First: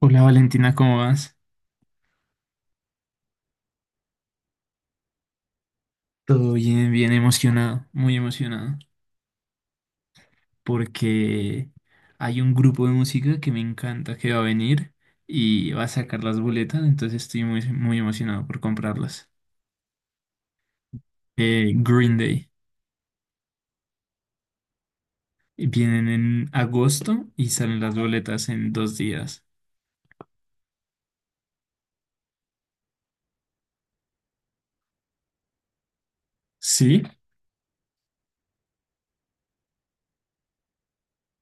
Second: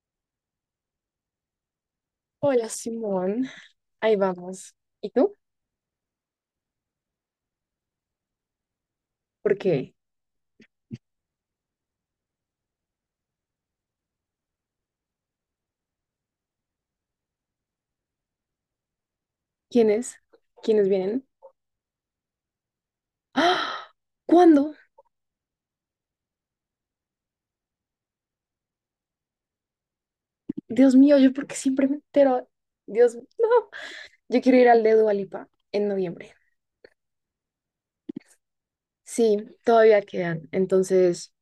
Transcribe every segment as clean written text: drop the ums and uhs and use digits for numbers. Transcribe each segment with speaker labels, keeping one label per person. Speaker 1: Hola Valentina, ¿cómo vas?
Speaker 2: Hola Simón, ahí vamos. ¿Y tú?
Speaker 1: Todo bien, bien emocionado, muy emocionado,
Speaker 2: ¿Por qué?
Speaker 1: porque hay un grupo de música que me encanta que va a venir y va a sacar las boletas, entonces estoy muy, muy emocionado por comprarlas.
Speaker 2: ¿Quiénes? ¿Quiénes vienen?
Speaker 1: Green Day.
Speaker 2: ¡Ah! ¿Cuándo?
Speaker 1: Vienen en agosto y salen las boletas en 2 días.
Speaker 2: Dios mío, yo porque siempre me entero. Dios, no. Yo quiero ir al de Dua Lipa en noviembre.
Speaker 1: ¿Sí?
Speaker 2: Sí, todavía quedan. Entonces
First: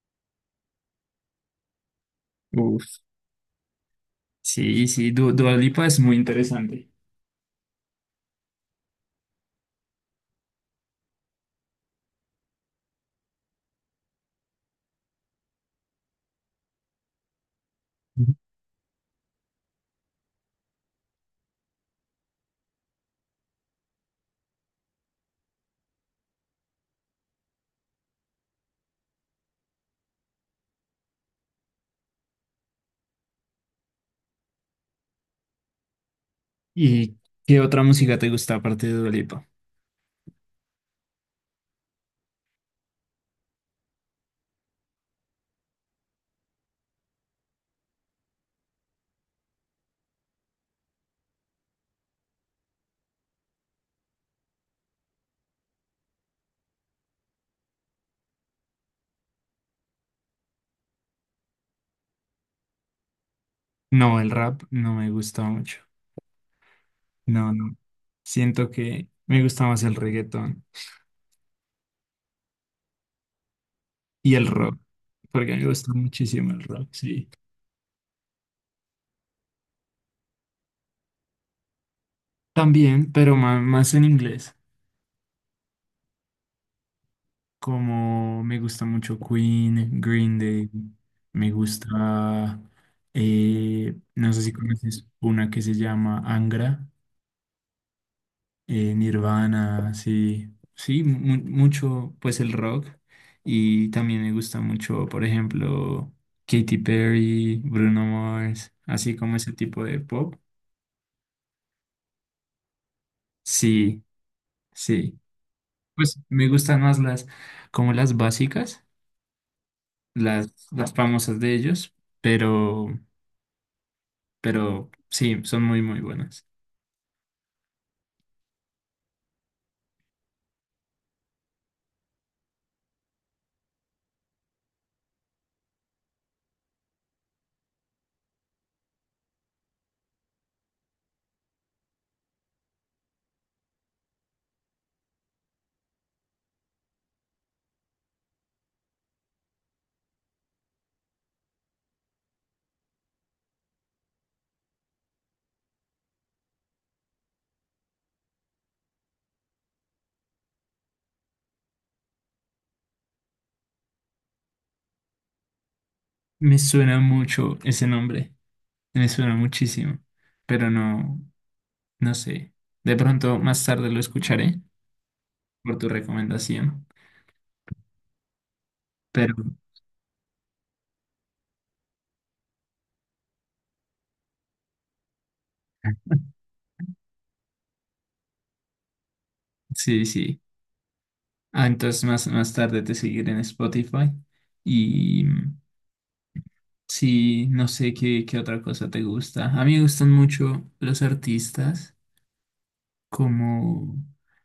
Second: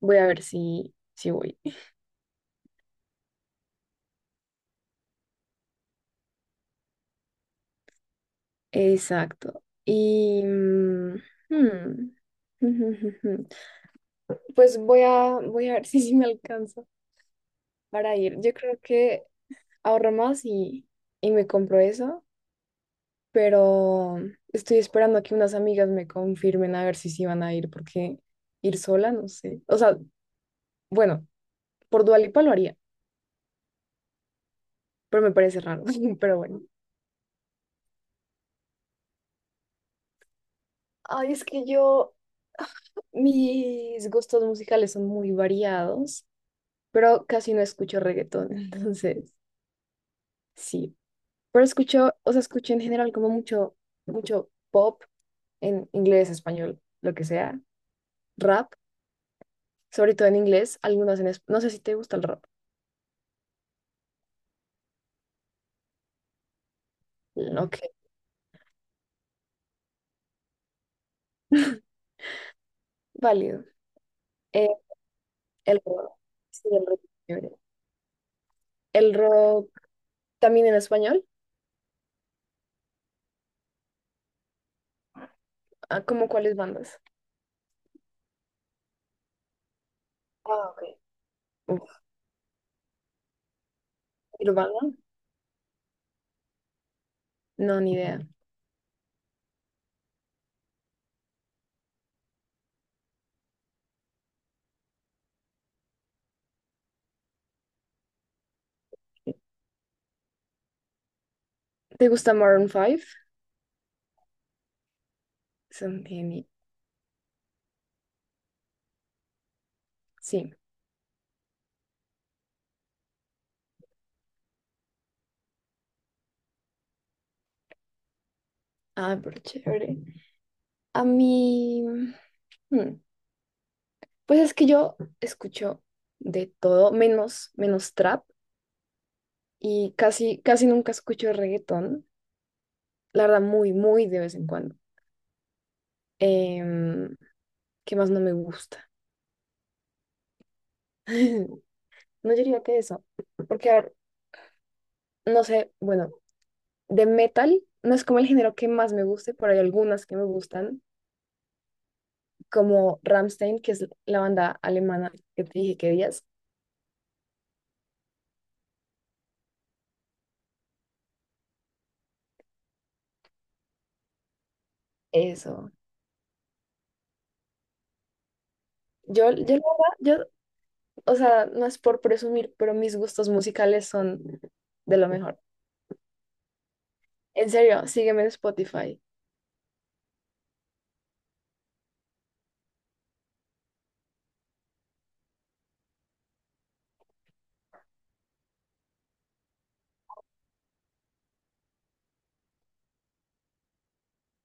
Speaker 2: voy a ver si voy.
Speaker 1: Uf. Sí, sí, Du Dua Lipa es muy interesante.
Speaker 2: Exacto. Hmm, Pues voy a ver si me alcanza para
Speaker 1: Ujú.
Speaker 2: ir. Yo creo que ahorro más y me compro eso. Pero estoy esperando a que unas amigas me confirmen a ver si sí van a ir, porque ir sola, no sé. O sea, bueno, por Dua Lipa lo haría, pero me parece raro, pero bueno.
Speaker 1: ¿Y qué otra música te gusta aparte de Dua Lipa?
Speaker 2: Ay, es que mis gustos musicales son muy variados, pero casi no escucho reggaetón, entonces sí. Pero escucho, o sea, escucho en general como mucho, mucho pop en inglés, español, lo que sea, rap, sobre todo en inglés, algunas en. No sé si te gusta el rap.
Speaker 1: No, el rap no me gusta mucho. No,
Speaker 2: Mm,
Speaker 1: no.
Speaker 2: ok.
Speaker 1: Siento que me gusta más el reggaetón
Speaker 2: Válido.
Speaker 1: y el
Speaker 2: Eh,
Speaker 1: rock, porque me
Speaker 2: el
Speaker 1: gusta
Speaker 2: rock.
Speaker 1: muchísimo el
Speaker 2: Sí, el
Speaker 1: rock,
Speaker 2: rock es
Speaker 1: sí.
Speaker 2: chévere. El rock también en español.
Speaker 1: También, pero más, en inglés,
Speaker 2: Ah, ¿cómo cuáles bandas?
Speaker 1: como me gusta mucho Queen, Green Day,
Speaker 2: Ah, ok.
Speaker 1: me
Speaker 2: Uf,
Speaker 1: gusta, no sé si
Speaker 2: Nirvana.
Speaker 1: conoces una que se llama Angra.
Speaker 2: No, ni idea.
Speaker 1: Nirvana, sí, sí, mucho, pues el rock. Y también me gusta mucho, por ejemplo, Katy Perry, Bruno Mars, así como ese tipo de pop.
Speaker 2: ¿Te gusta Maroon 5?
Speaker 1: Sí, sí.
Speaker 2: Son
Speaker 1: Pues
Speaker 2: genios.
Speaker 1: me gustan más como las básicas,
Speaker 2: Sí.
Speaker 1: las famosas de ellos, pero, pero sí, son muy, muy buenas.
Speaker 2: Ah, pero chévere. A mí. hmm, Pues es que yo escucho de todo, menos trap. Y casi, casi nunca escucho reggaetón. La verdad, muy, muy de vez en cuando. Em, ¿Qué más no me gusta? No, yo diría que eso. Porque, a ver, no sé, bueno, de metal no es como el género que más me guste, pero hay algunas que me gustan, como Rammstein, que es la banda alemana que te dije que días.
Speaker 1: Me suena mucho ese nombre, me suena muchísimo, pero no, no sé. De pronto más tarde lo escucharé
Speaker 2: Eso.
Speaker 1: por tu recomendación.
Speaker 2: Yo,
Speaker 1: Pero
Speaker 2: la verdad, yo, o sea, no es por presumir, pero mis gustos musicales son de lo mejor. En serio, sígueme en Spotify.
Speaker 1: sí, sí. Ah, entonces más, más tarde te seguiré en Spotify. Y sí, no sé qué, qué otra cosa te gusta. A mí me gustan mucho los artistas como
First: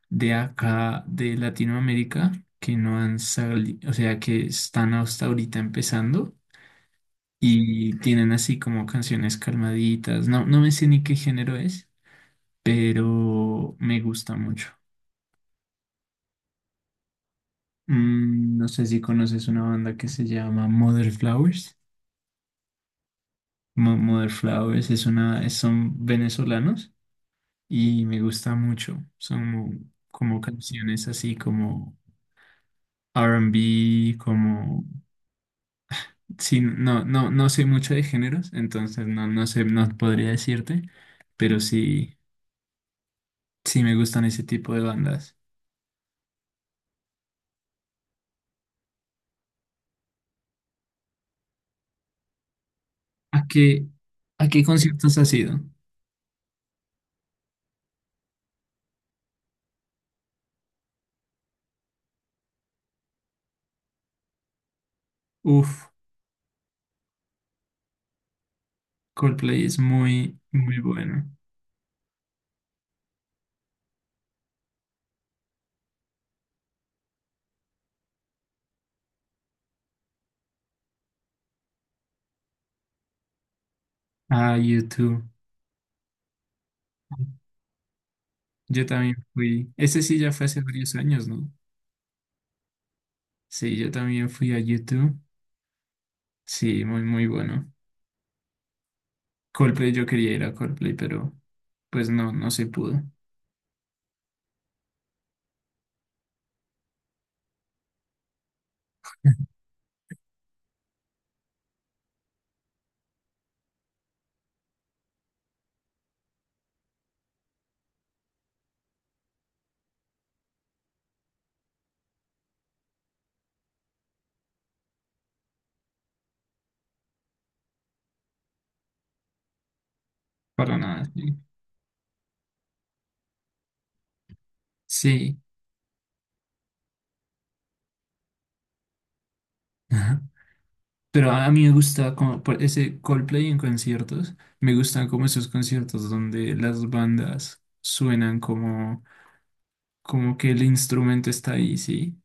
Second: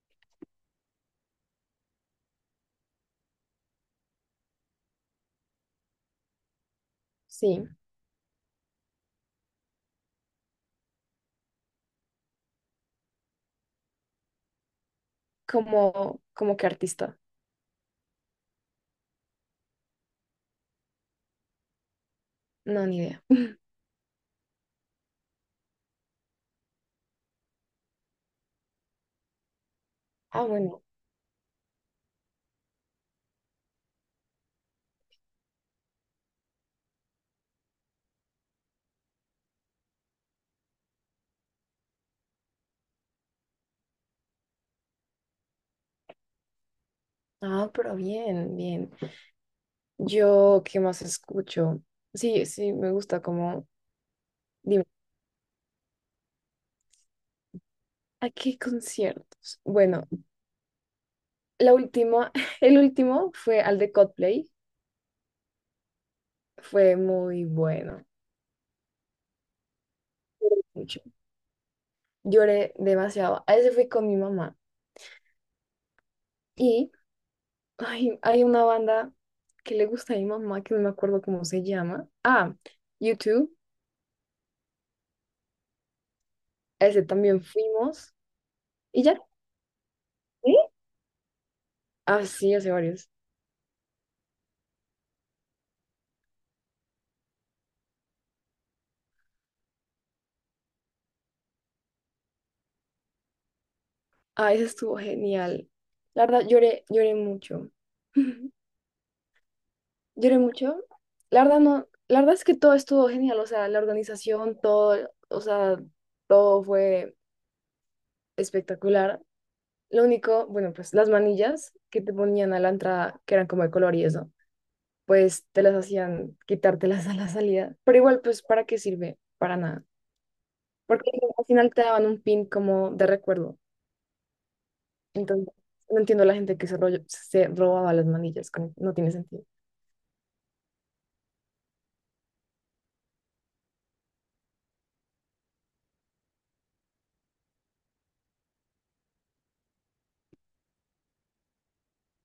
Speaker 1: de acá, de Latinoamérica, que no han salido, o sea, que están hasta ahorita empezando
Speaker 2: Sí,
Speaker 1: y tienen así como canciones calmaditas. No, no me sé ni qué género es, pero me gusta mucho.
Speaker 2: como que artista.
Speaker 1: No sé si conoces una banda que se llama Mother Flowers.
Speaker 2: No, ni idea.
Speaker 1: Mother Flowers es son venezolanos y me gusta mucho. Son como
Speaker 2: Ah, bueno.
Speaker 1: canciones así como R and B, como... Sí, no, no, no sé mucho de géneros, entonces no, no sé, no podría decirte, pero sí, sí me gustan ese tipo de bandas.
Speaker 2: Ah, pero bien, bien. Yo, ¿qué más escucho? Sí, sí, me gusta
Speaker 1: ¿A
Speaker 2: como,
Speaker 1: qué, a qué
Speaker 2: dime,
Speaker 1: conciertos has ido?
Speaker 2: ¿a qué conciertos? Bueno, la última, el último fue al de Coldplay,
Speaker 1: Uf,
Speaker 2: fue muy bueno,
Speaker 1: Coldplay es muy,
Speaker 2: lloré
Speaker 1: muy
Speaker 2: mucho,
Speaker 1: bueno.
Speaker 2: lloré demasiado. A ese fui con mi mamá y ay, hay una banda que le gusta a mi mamá, que no me acuerdo cómo se llama. Ah, YouTube,
Speaker 1: Ah, YouTube.
Speaker 2: a ese también fuimos
Speaker 1: Yo
Speaker 2: y
Speaker 1: también
Speaker 2: ya.
Speaker 1: fui, ese sí ya fue hace
Speaker 2: ¿Sí?
Speaker 1: varios años, ¿no?
Speaker 2: Ah, sí, hace varios.
Speaker 1: Sí, yo también fui a YouTube. Sí, muy, muy bueno. Coldplay, yo quería ir a Coldplay, pero pues no, no se pudo.
Speaker 2: Ah, ese estuvo genial. La verdad, lloré mucho. Lloré mucho. La verdad no, la verdad es que todo estuvo genial, o sea, la organización, todo, o sea, todo fue espectacular. Lo único, bueno, pues las manillas que te ponían a la entrada, que eran como de color y eso, pues te las hacían quitártelas a la salida. Pero igual, pues, ¿para qué sirve? Para nada.
Speaker 1: Para nada,
Speaker 2: Porque
Speaker 1: sí.
Speaker 2: al final te daban un pin como de recuerdo.
Speaker 1: Sí.
Speaker 2: Entonces, no entiendo la gente que se robaba las manillas, no tiene sentido.
Speaker 1: Ajá. Pero a mí me gusta como por ese Coldplay en conciertos. Me gustan como esos conciertos donde las bandas suenan como, como que el instrumento está ahí, sí.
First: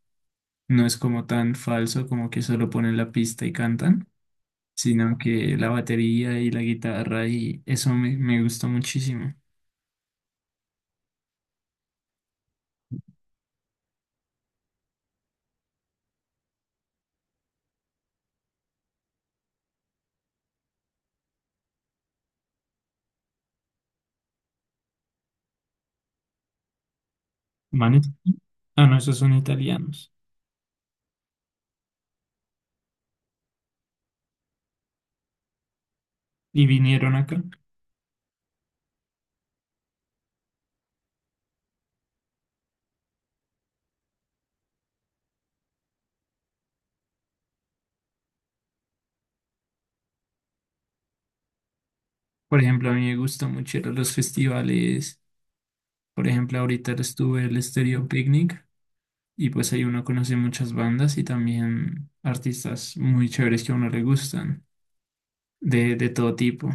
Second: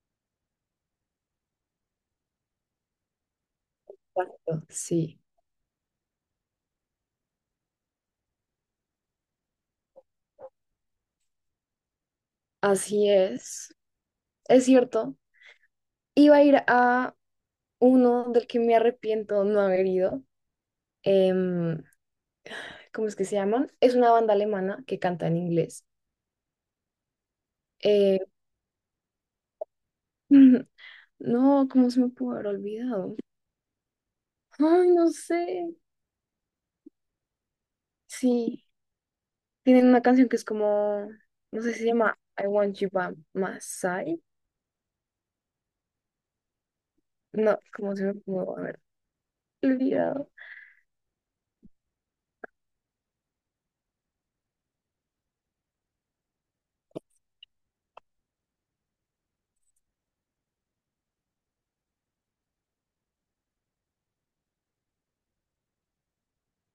Speaker 1: No es como tan falso, como que solo ponen la pista y cantan,
Speaker 2: Exacto.
Speaker 1: sino
Speaker 2: Sí,
Speaker 1: que la batería y la guitarra y eso me, me gustó muchísimo.
Speaker 2: así es. Es cierto. Iba a ir a uno del que me arrepiento no haber ido. em, ¿Cómo es que se llaman? Es una banda alemana que canta en inglés.
Speaker 1: Manes,
Speaker 2: Eh,
Speaker 1: ah, no, esos son italianos
Speaker 2: no, ¿cómo se me pudo haber olvidado? Ay, no sé.
Speaker 1: y vinieron acá.
Speaker 2: Sí, tienen una canción que es como, no sé si se llama I Want You By My Side. No, ¿cómo se me pudo haber olvidado?
Speaker 1: Por ejemplo, a mí me gusta mucho ir a los festivales. Por ejemplo, ahorita estuve el Stereo Picnic y pues ahí uno conoce muchas bandas y también artistas muy chéveres que a uno le gustan, de todo tipo.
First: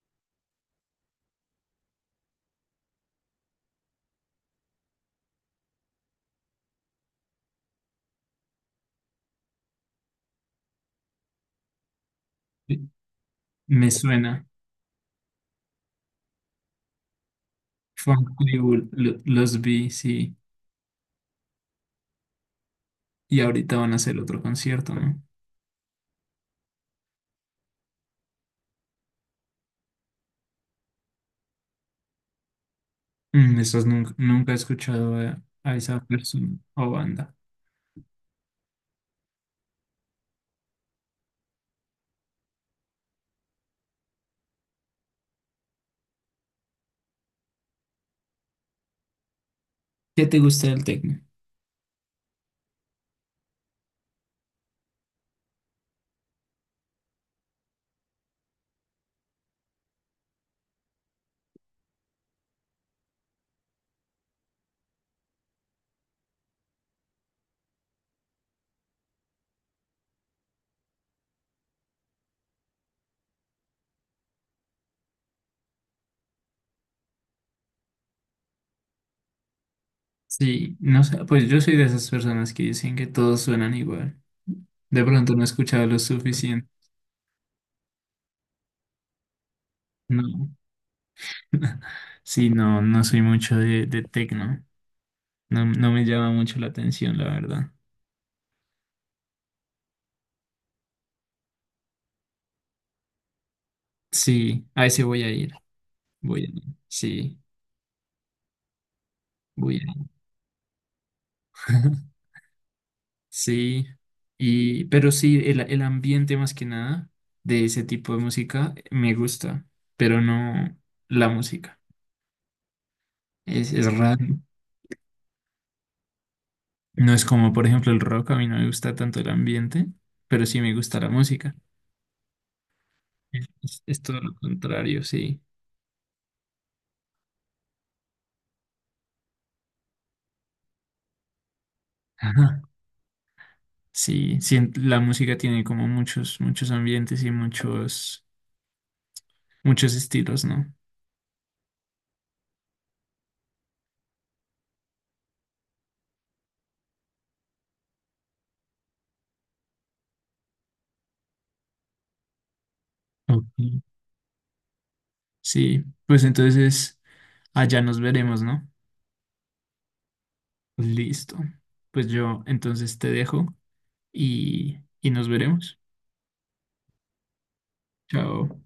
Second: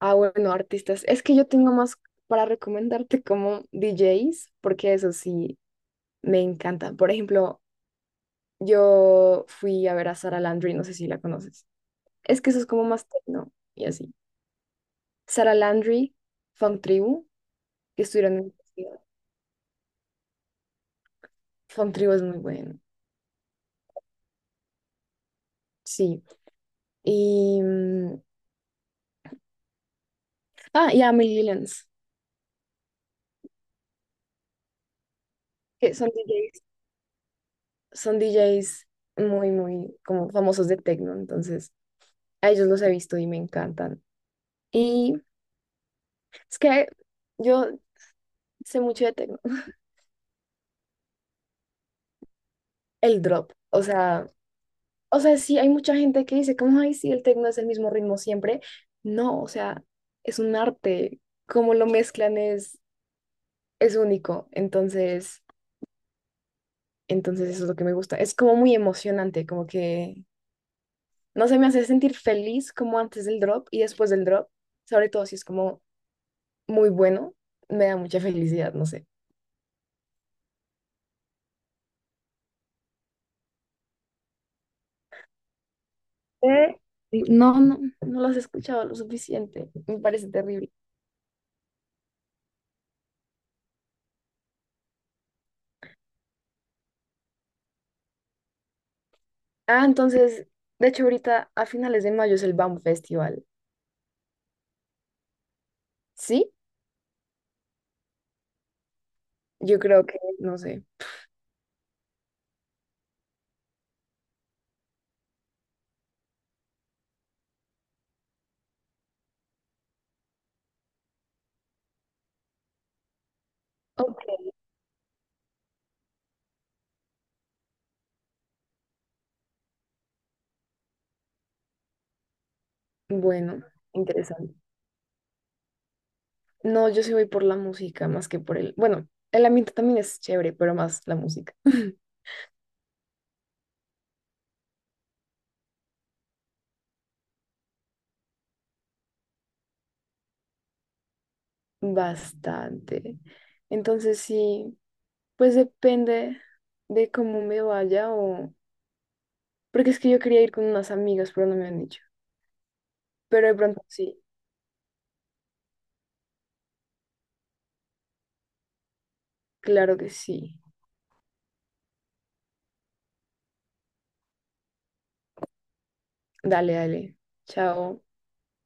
Speaker 2: Ah, bueno, artistas. Es que yo tengo más para recomendarte como DJs, porque eso sí me encantan. Por ejemplo, yo fui a ver a Sara Landry, no sé si la conoces. Es que eso es como
Speaker 1: Sí.
Speaker 2: más techno y
Speaker 1: Me
Speaker 2: así.
Speaker 1: suena.
Speaker 2: Sara Landry, Fun Tribu, que
Speaker 1: Funk
Speaker 2: estuvieron en la
Speaker 1: Tribu,
Speaker 2: universidad.
Speaker 1: los vi, sí.
Speaker 2: Fun Tribu es muy bueno,
Speaker 1: Y ahorita van a hacer otro concierto, ¿no?
Speaker 2: sí. Y. mm, Ah, y Amelie Lillens,
Speaker 1: Esos nunca, nunca he escuchado a
Speaker 2: que
Speaker 1: esa
Speaker 2: son
Speaker 1: persona
Speaker 2: DJs,
Speaker 1: o banda.
Speaker 2: son DJs muy, muy como famosos de techno, entonces a ellos los he visto y me encantan. Y es que yo sé mucho de techno.
Speaker 1: ¿Qué te gusta del tecno?
Speaker 2: El drop, o sea. O sea, sí, hay mucha gente que dice, como, ay, sí, el tecno es el mismo ritmo siempre. No, o sea, es un arte. Cómo lo mezclan es único. Entonces, eso es lo que me gusta. Es como muy emocionante, como que, no sé, me hace sentir feliz como antes del drop y después del drop. Sobre todo si es como muy bueno, me da mucha felicidad, no sé.
Speaker 1: Sí, no sé, pues yo soy de esas personas que dicen que todos suenan igual. De pronto no he escuchado lo suficiente.
Speaker 2: Eh, No, no. No lo has escuchado lo suficiente. Me parece
Speaker 1: No.
Speaker 2: terrible.
Speaker 1: Sí, no, no soy mucho de tecno. No, no me llama mucho la atención, la verdad.
Speaker 2: Ah, entonces, de hecho, ahorita a finales de mayo es el BAM Festival.
Speaker 1: Sí, a ese voy a ir. Voy a
Speaker 2: ¿Sí?
Speaker 1: ir. Sí, voy
Speaker 2: Yo
Speaker 1: a
Speaker 2: creo
Speaker 1: ir.
Speaker 2: que, no sé.
Speaker 1: Sí, y, pero sí, el ambiente más que nada de ese tipo de música me gusta, pero no la música. Es
Speaker 2: Ok.
Speaker 1: raro. No es como, por ejemplo, el rock, a mí no me gusta tanto el ambiente, pero sí me gusta la música.
Speaker 2: Bueno,
Speaker 1: Es todo lo
Speaker 2: interesante.
Speaker 1: contrario, sí.
Speaker 2: No, yo sí voy por la música más que por el. Bueno, el ambiente también es chévere, pero más la música.
Speaker 1: Ajá. Sí, sí, en- la música tiene como muchos, muchos ambientes y muchos, muchos estilos, ¿no?
Speaker 2: Bastante. Entonces sí, pues depende de cómo me vaya o. Porque es que yo quería ir con unas amigas, pero no me han dicho. Pero de pronto
Speaker 1: Ok.
Speaker 2: sí,
Speaker 1: Sí, pues entonces allá nos veremos, ¿no?
Speaker 2: claro que sí.
Speaker 1: Listo. Pues yo entonces te dejo y nos veremos.
Speaker 2: Dale, dale. Chao.
Speaker 1: Chao.